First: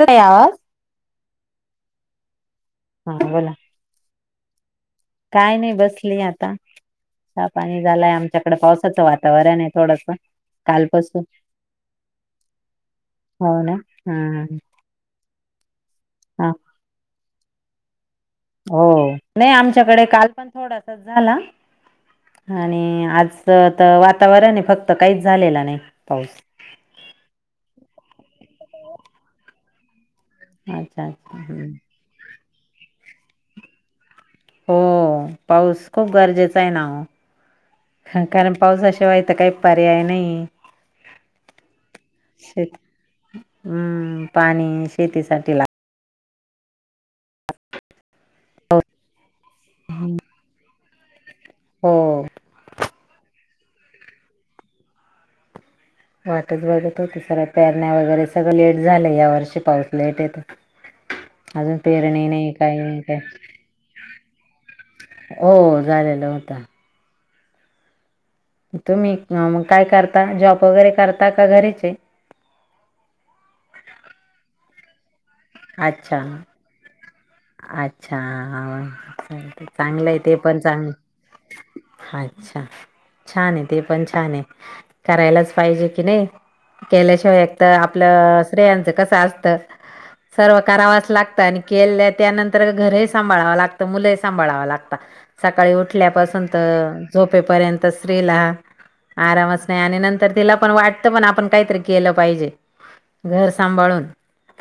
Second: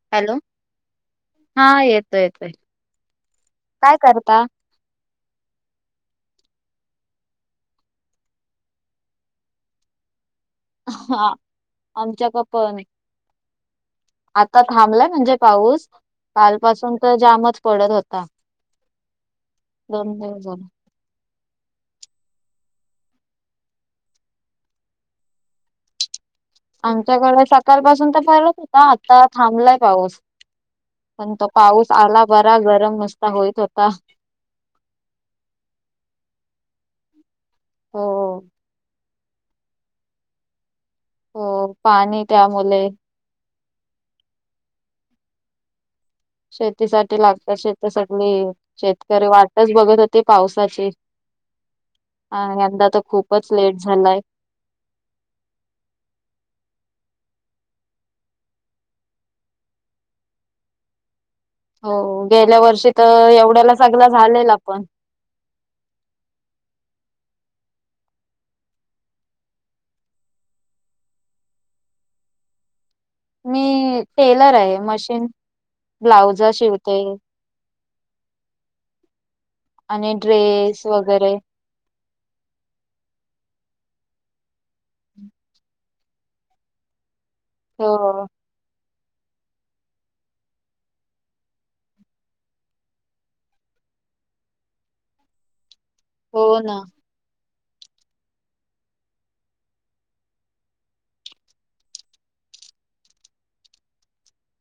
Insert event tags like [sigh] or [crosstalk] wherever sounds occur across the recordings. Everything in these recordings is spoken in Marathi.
येतोय हॅलो. आवाज? [inaudible] हा येतोय, येतोय. हा बोला. काय करता? काय नाही, बसली आता. चहा पाणी झाल्या, मच्याकडे पावसाचं वातावरण आहे थोडसं काल पासून. हा आमच्याक पण [inaudible] हो ना हा आता थांबलाय म्हणजे पाऊस. हा काल पासून तर, जामच पडत होता हो. नाही आमच्याकडे, दोन काल दिवस पण झाले. थोडासाच झाला. आणि आज च तर वातावरण आहे, फक्त काहीच झालेला नाही पाऊस आमच्याकडे सकाळ पासून तर पडत होता, आता थांबलाय पाऊस. अच्छा पण अच्छा तो पाऊस आला बरा, गरम मस्त होईत होता. हो. पाऊस खूप गरजेचा आहे ना वो ह हो. कारण पाऊसा शिवाय तर काही पर्याय नाहीये. हो पाणी त्यामुले हम्म, पाणी शेतीसाठी लाग शेती साठी लागतं. शे तर सगळी शेतकरी वाटच बघत होते पावसाची. हो अ यंदा तर खूपच लेट झालायं. वाटच बघत होती सगळे. पेरण्या वगैरे सगळं लेट झालंय, या वर्षी पाऊस लेट हे तर. [inaudible] हो गेल्या काही वर्षी नाही काय तर एवढ्याला सगळ झालेला पण हो झालेलं होता. तुम्ही मग काय करता? जॉब वगैरे करता का घरीचे? मी टेलर आहे मशीन. [inaudible] अच्छा ब्लाउज शिवते अच्छा! हा हा. असं हाय का? आणि चांगलंय ते पण ड्रेस चांग वगैरे अच्छा छान आहे, ते पण छान आहे. करायलाच पाहिजे की नाही. केल्याशिवाय तर हो आपलं स्त्रीयांच कसं असत, सर्व करावाच लागतं. आणि केले त त्यानंतर घर ही सांभाळावं लागतं, मुलंही सांभाळावं लागता. सकाळी हो उठल्यापासून ना तर झोपेपर्यंत स्त्रीला आरामच नाही. आणि नंतर तिला पण वाटतं, आपण काहीतरी केलं पाहिजे घर सांभाळून.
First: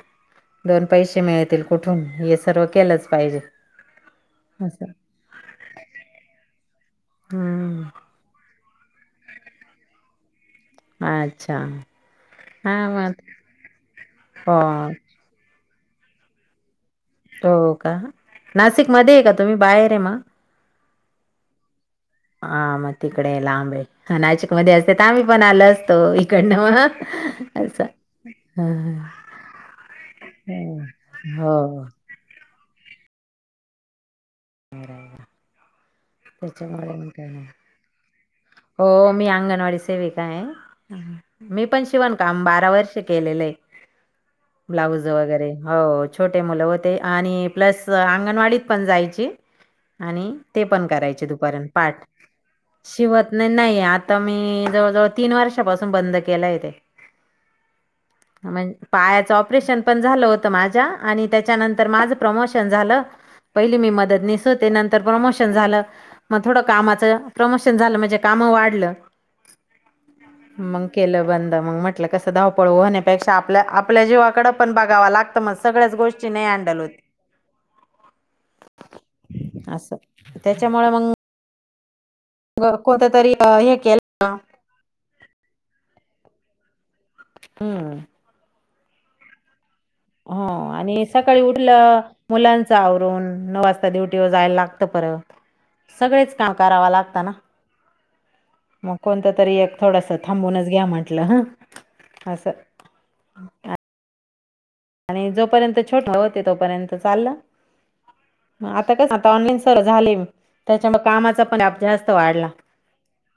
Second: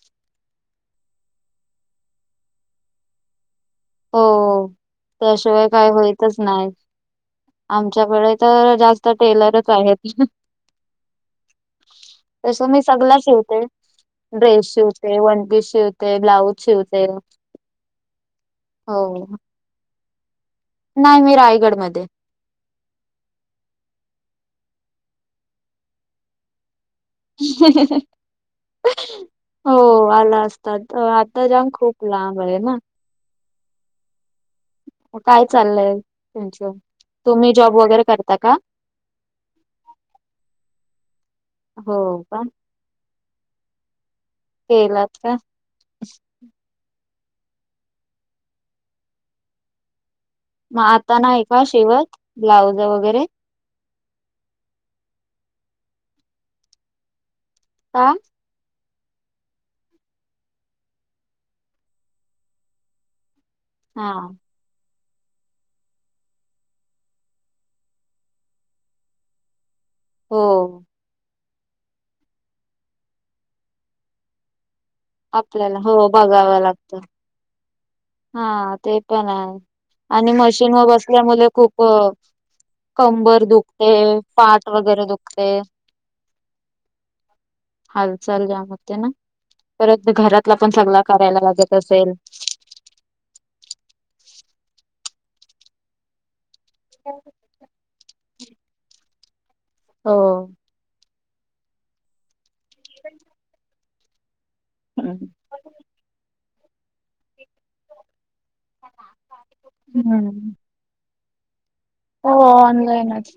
[inaudible] दोन पैसे मिळतील कुठून? हे सर्व केलंच पाहिजे. हो असंय त्याशिवाय काय होयतच नाही. हम्म आमच्याकडे तर जास्त तो टेलरच आहेत. ह अच्छा [inaudible] तस हा मी मग सगलाच शीवते. हो ड्रेस शिवते, वनपीस शिवते, ब्लाऊज शिवते. हो का. नाशिक मध्ये आहे का? तुम्ही बाहेरये मग? नाय मी रायगडमध्ये. हा मग तिकडे लांबे. नाशिक मध्ये असते, तर आम्ही पण आलो असतो. इकडनं मग असं [unintelligible] हा हो आला असतात, आता जांब हो खूप लाबं हाय ना. हम्म मग काय चाललंय तुमच काय नाही तुम्ही जॉब वर वगैरे करता का हो मी अंगणवाडी सेविका आहे हा मी पण हो शिवण का काम बारा वर्ष केलेलं आहे ब्लाऊज केलात का वगैरे हो छोटे मुलं होते आणि प्लस अंगणवाडीत पण जायची आणि ते मग पण आता करायचे नाही दुपारी का पर्यंत पाठ शिवत ब्लाउज वगैरे शिवत नाही आता मी जवळजवळ तीन वर्षापासून बंद केलय आहे तेे का म्हणज पायाचं ऑपरेशन पण झालं होतं माझ्या आणि त्याच्यानंतर माझं प्रमोशन झालं पहिली मी हा मदतनीस होते नंतर प्रमोशन झाल मग थोड कामाच प्रमोशन झालं म्हणजे काम वाढलं हो मंग केलं बंद मग म्हटलं कसं धावपळ होण्यापेक्षा आपल्या आपल्या जीवाकडे पण बघावा लागतं आता मग आपल्याला सगळ्याच हो गोष्टी नाही बघावं हँडल लागतं होतं हा ते पण आहे असं आणि मशीन वर त्याच्यामुळे मग बसल्यामुळे खूप कोणतं तरी कंबर अ, हे दुखते केलं पाट वगैरे दुखते हम्म हाल चलल्या मग ते ना परत घरातला पण सगला करायला लागत असेल मुलांचं आवरून नऊ वाजता ड्युटीवर जायला लागतं परत सगळेच काम करावा लागता ना मग कोणत तरी एक थोडस हो थांबूनच घ्या म्हण म्हणलं ह असं [unintelligible] हम्म आणि जोपर्यंत छोट होते तोपर्यंत चाललं आता का आता ऑनलाईन सर्व झाले हम्म त्याच्यामुळे कामाच पण अभ्यास हो वाढला ऑनलाईनच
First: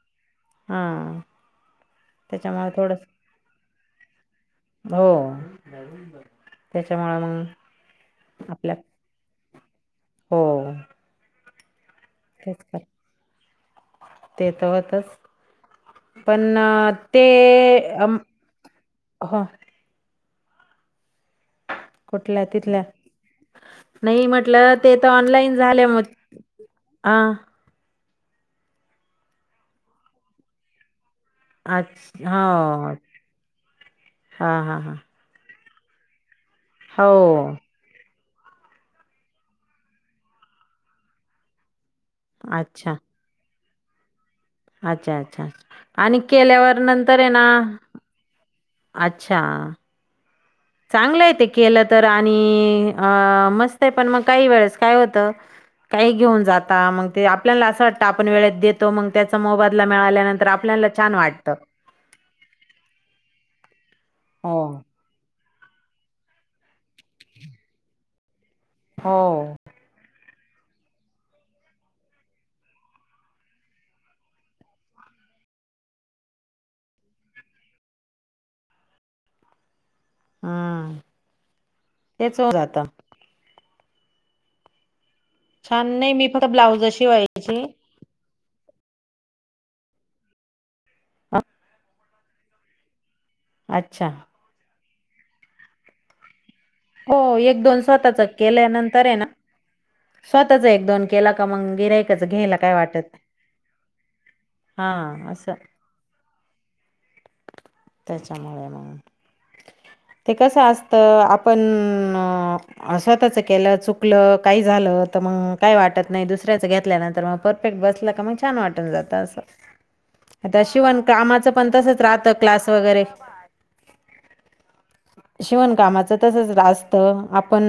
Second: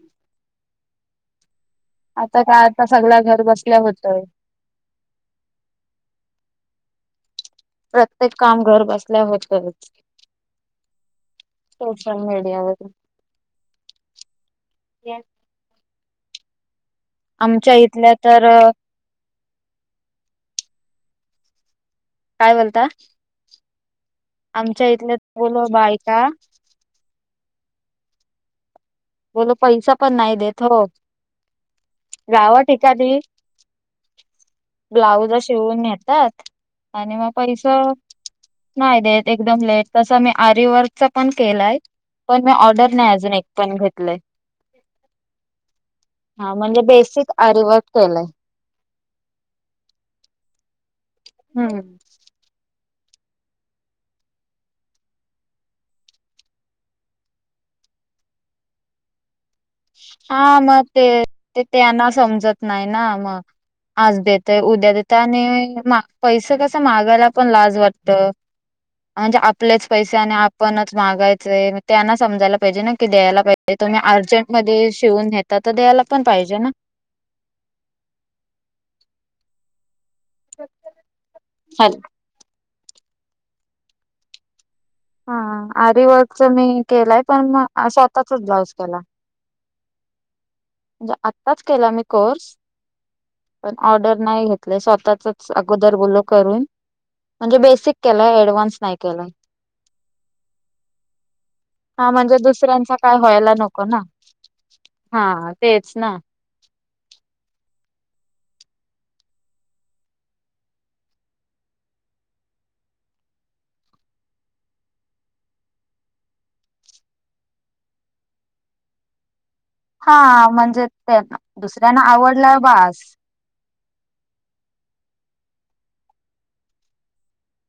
हा आता काय त्याच्यामुळे आता थोडस सगळ घर बसल्या होतय हो त्यांच्यामुळे मग प्रत्येक काम आपल्या घर बसल्या होतच हो सोशल तेच कर मीडियावर ते तर होतच पण ते आमच्या इथल्या तर ह [inaudible] कुठल्या काय तिथल्या बोलता नाही म्हटलं आमच्या ते तर इथल्या ऑनलाईन बोलो झाल्या मग बायका आह बोल पैसा पण नाही देत हो अच्छा गाव हो एखादी हा हा हा ब्लवीज शिवून घेतात आणि मग हो पैसा नाही देत एकदम लेट तस मी आरवर्कचा पण केलाय पण मी अच्छा, ऑर्डर नाही अजून एक पण घेतलंय अच्छा अच्छा आणि हा केल्यावर म्हणजे नंतर आहे बेसिक ना आरीवर्क केलंय अच्छा चांगलं आहे ते हम्म केलं तर आणि अ मस्त आहे पण मग काही वेळेस काय होतं काही घेऊन जाता मग ते आपल्याला असं वाटत आपण वेळेत देतो मग त्याचा मोबाईल मिळाल्यानंतर हा मग आपल्याला ते छान वाटतं ते त्यांना समजत नाही ना मग आज हो, देतय उद्या देत काय नाही पैसे कस मागायला पण लाज वाटत म्हणजे हो. आपलेच पैसे नी आपणच मागायचंय त्यांना समायला पाहिजे ना की द्यायला पाहिजे. तुही अर्जंट मध्ये शिवून नेहतात तर द्यायला पण पाहिजे ना. हल ते चोर आता हा छान नाही आरवर्कच फक्त मी ब्लाउज केलाय पण शिवायची. म स्वतःचच ब्लाऊज केला. म्हणजे अ, आत्ताच केला मी कोर्स पण अच्छा. ऑर्डर नाही घेत. आपल स्वतःचच अगोदर बोल करून हो म्हणजे एक दोन बेसिक स्वतःच केलाय ऍडव्हान्स नाही केल्यानंतर आहे ना केलाय स्वतःच एक दोन केला का मग हा गिरायकच म्हणजे घ्यायला काय दुसऱ्यांचा वाटत नाही. व्हायला नको ना हा असं तेच ना. त्याच्यामुळे मग ते कसं असतं आपण स्वतःच केलं चुकलं काही झालं तर मग काय वाटत नाही दुसऱ्याचं घेतल्यानंतर मग परफेक्ट बसल का मग छान वाटून जात असं. हा आता म्हणजे शिवण त्यां कामाचं पण तसंच दुसऱ्यांना राहतं आवडल क्लास बास. वगैरे शिवणकामाचं तसच असतं आपण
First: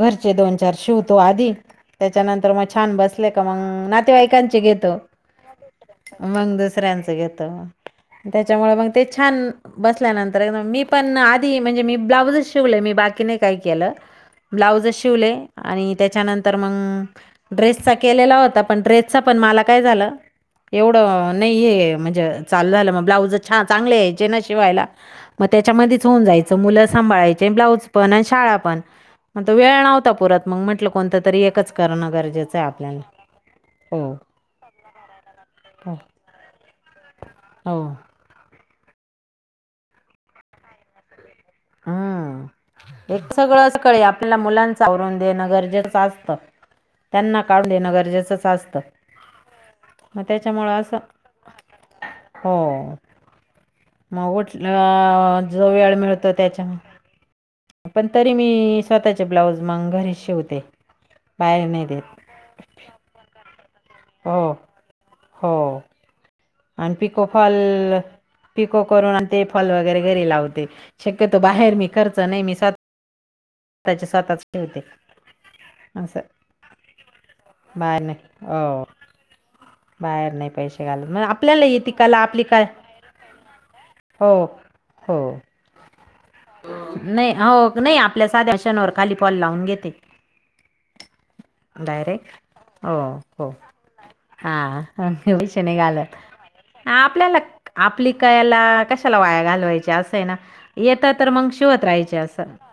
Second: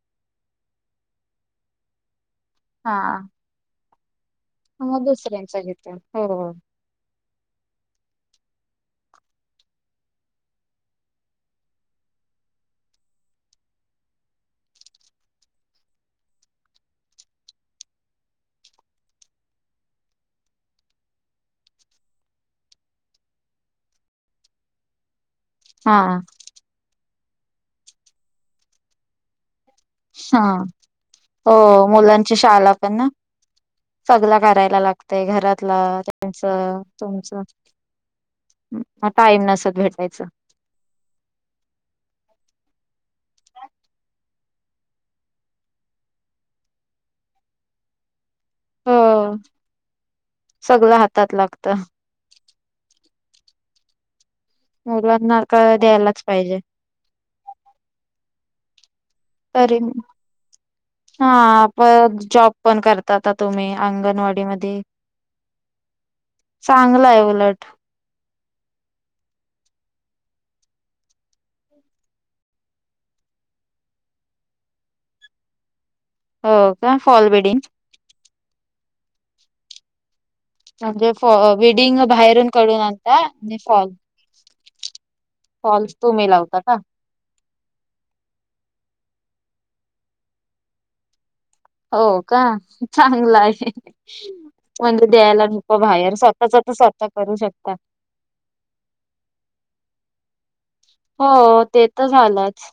घरचे दोन चार शिवतो आधी त्याच्यानंतर मग छान हा बसले का मग न तेवाईकांचे घेतो मग दुसऱ्यांच घेते हो. मग दुसऱ्यांचं घेतो. त्याच्यामुळे मग ते छान बसल्यानंतर आहे ना मी पण म्हणजे मी ब्लाऊज शिवलय मी बाकी नाही काय केलं. ब्लाऊजच शिवलय आणि त्याच्यानंतर मग ड्रेसचा केलेला होता पण ड्रेसचा पण मला काय झालं एवढं नाहीय म्हणजे चाललंलं मग ब्लाउज छान चांगले या्ययचे ना शिवायला. मग हा त्याच्यामध्येच होऊन जायचं मुलं सांभाळायचे ब्लाउज पण आणि शाळा पण मग वेळ नव्ह हा तापुरात मग म्हटलं कोणत तरी एकच हो करणं मुलांची गरजेचं आहे शाळा पण आपल्याला. ना हो सगला करायला लागतय घरातला हो त्यांच तुमच. हो. आता आईना [unintelligible] हम्म एक सगळं असं सकाळी आपल्याला मुलांच आवरून देणं गरजेच असतं. त्यांना काढून देणं गरजेचंच अस त हो मग त्याच्यामूळ असं सगळं हातात लागतं हो. मग मुलांना उठलं का जो वेळ द्यायलाच मिळतोय पाहिजे पण तरी मी स्वतःचे ब्लाऊज तरी मग घरीच शिवते बाहेर हा नाही देत. पण जॉब पण करतात आ तुम्ही हो अंगणवाडीमध्ये हो आणि आहे पिकोफॉल उलट पिको करून आणि ते फॉल वगैरे घरी लावते शक्यतो बाहेर मी खर्च नाही मी त्याचे स्वतःच [unintelligible] असं. हो का फॉलबीडीन बाहेर नाही हो बाहेर नाही. पैसे घालत म्हणजे मग फॉ आपल्याला येते विडिंग कला आपली बाहेरून काय कारुन आणता आणि फॉल हो हो फॉल्स तुम्ही लावता का? नाही हो नाही आपल्या साध्याशनवर खाली फॉल लावून घेते. हो डायरेक्ट का हो चांगलं हो आहे हां म्हणजे द्यायला पैसे नाही नको बाहेर स्वतःच घालत स्वतः करू आपल्याला शकता. आपली कला कशाला वाया घालवायच्या असं आहे ना येतं तर मग हो शिवत ते तर राहायचे असं. झालंच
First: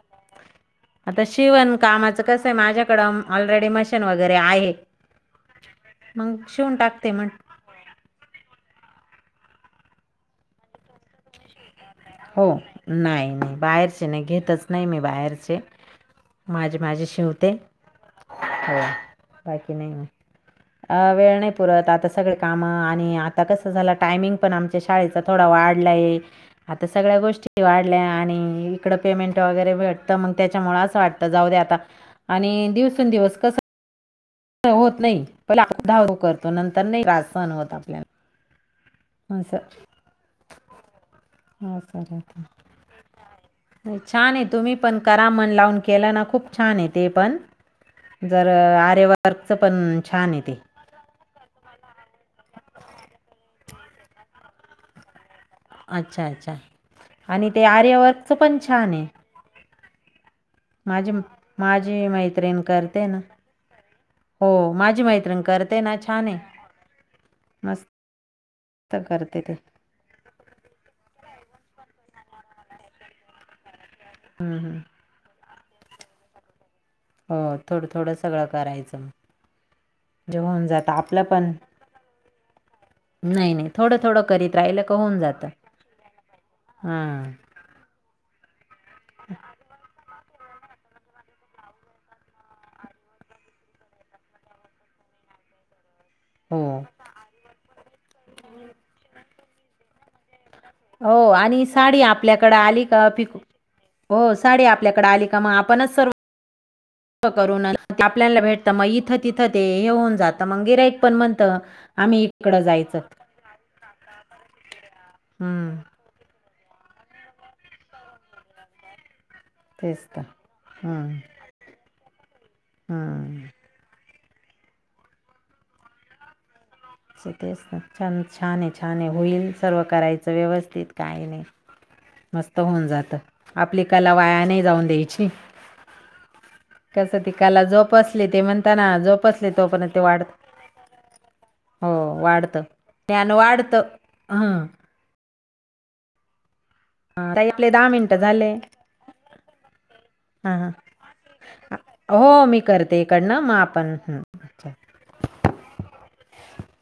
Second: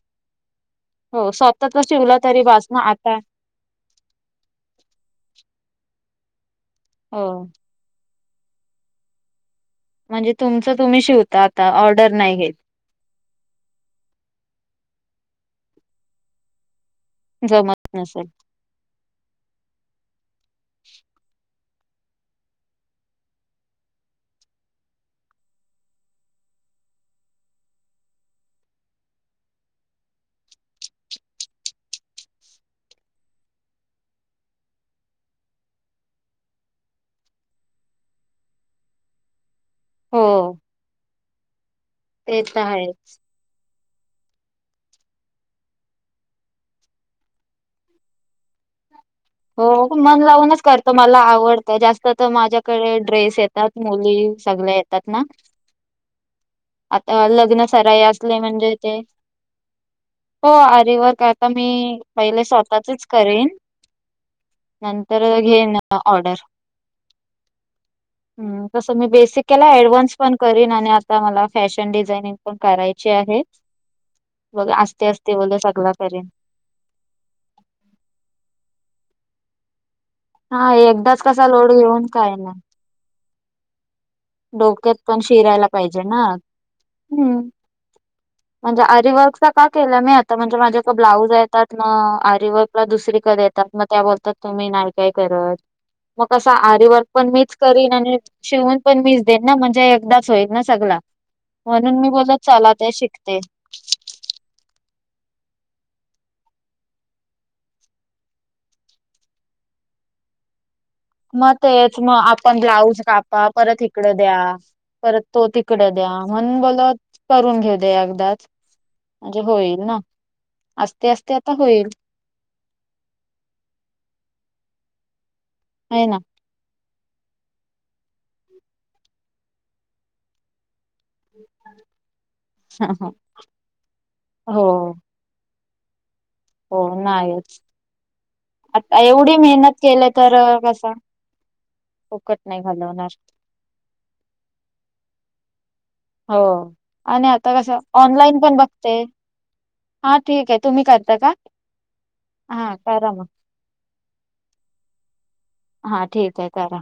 आता हो शिवण स्वतःच शिवलं कामाचं तरी कसं आहे बास ना आता माझ्याकडं ऑलरेडी मशीन वगैरे आहे, मग शिवून टाक हो म्हणजे तुमचं तुम्ही शिवता आता ऑर्डर नाही हो घेत. नाही नाहीच बाहेरचे नाही घेतच नाही मी बाहेरचे, माझे माझे श शिवते. जमत नसेल [unintelligible] अ वेळ नाही पुरत आता सगळ काम आणि आता कसं झालं टायमिंग पण आमच्या शाळेचा थोडा वाढलाय, आता सगळ्या गोष्टी वाढल्या आणि इकडं पेमेंट वगैरे भेटतं मग त्याच्यामुळ असं वाटतं जाऊदे आटा आणि दिवसेंदवस कस होत नाही प धाारू करतो नंतर नाही त्रास सहण होत आपल्याला. अस हो हो सर ते तर आहे. [unintelligible] छान आहे तुम्ही पण करा मन लावून केलं ना खूप छान आहे ते पण, जर आरेवा हो मन लावूनच करते तर मला आवडतं जास्त तर माझ्याकडे ड्रेस येतात मुली सगळ येतात ना, अच्छा अच्छा आता आणि ते लग्न सराई आर्यवर्कचं असले पण म्हणजे छान ते आहे हो माझी आरिवर्क आता मी माझी पहिले मैत्रीण स्वतःचच करते ना करेन. हो माझी नंतर मैत्रीण घेन करते ना छान ऑर्डर आहे मस्त ह तसं मी करते बेसिक ते केला, ऍडव्हान्स पण करीन आणि आता मला फॅशन डिझाइनिंग पण करायची आहे. हम्म, हम्म. अस्तर ते बोल सगल करेन. हो थोडं थोडं सगळं करायचं मग म्हणजे हा होऊन जातं एकदाच आपलं कसा पण लोड घेऊन काय नाय. नाही नाही थोडा थोड डोक्यात पण शिरायला पाहिजे ना. हां हम् म्हणजे आरीवर्कचा का केलं मी आता म्हणजे माझ्याक ब्लाउज येतात ना आरी वर्क ला दुसरीकडे येत मग त्या बोलतात तुम्ही नाही काय करत, मग कसं हो आरीवर्क पण मीच करीन आणि शिवून पण मीच देईन ना म्हणजे एकदा होईल ना सगला हो आणि म्हणून साडी मी बोलत आपल्याकडं चला आली ते का पिको शिकते. हो साडी आपल्याकडे आली का मग आपणच सर्व करन आपल्याला भेटत मग इथं तिथं ते हे होऊन जातं मग गिरयक मग तेच मग आपण ब्लाऊज कापा परत इकड द्या परत तो हं, तिकड द्या म्हणून बोलत करून घेऊ दे एकदाच म्हणजे होईल ना, तेच तर असते असते आता होईल. हां हे ना तेच छान छान आहे होईल सर्व करायचं व्यवस्थित काही नाही. मत होऊन जात आपली कला वाया नाही हो जाऊन द्यायची. [unintelligible] कसं नाहीच तिकला जोप असली ते म्हणताना आता जोप एवढी असले तो मेहनत पण ते केले वाढत. तर कसा हो फुकट वाढत, नाही घालवणार न्यान वाढत. हम् हो आणि ताई आता आपले कसं दहा मिनटं ऑनलाईन झाले पण बघते. हा ठीक हां आहे हां तुम्ही करता का? हो मी हा करते करा मग. इकडनं आपण हं, अच्छा हा, ठीक आहे करा.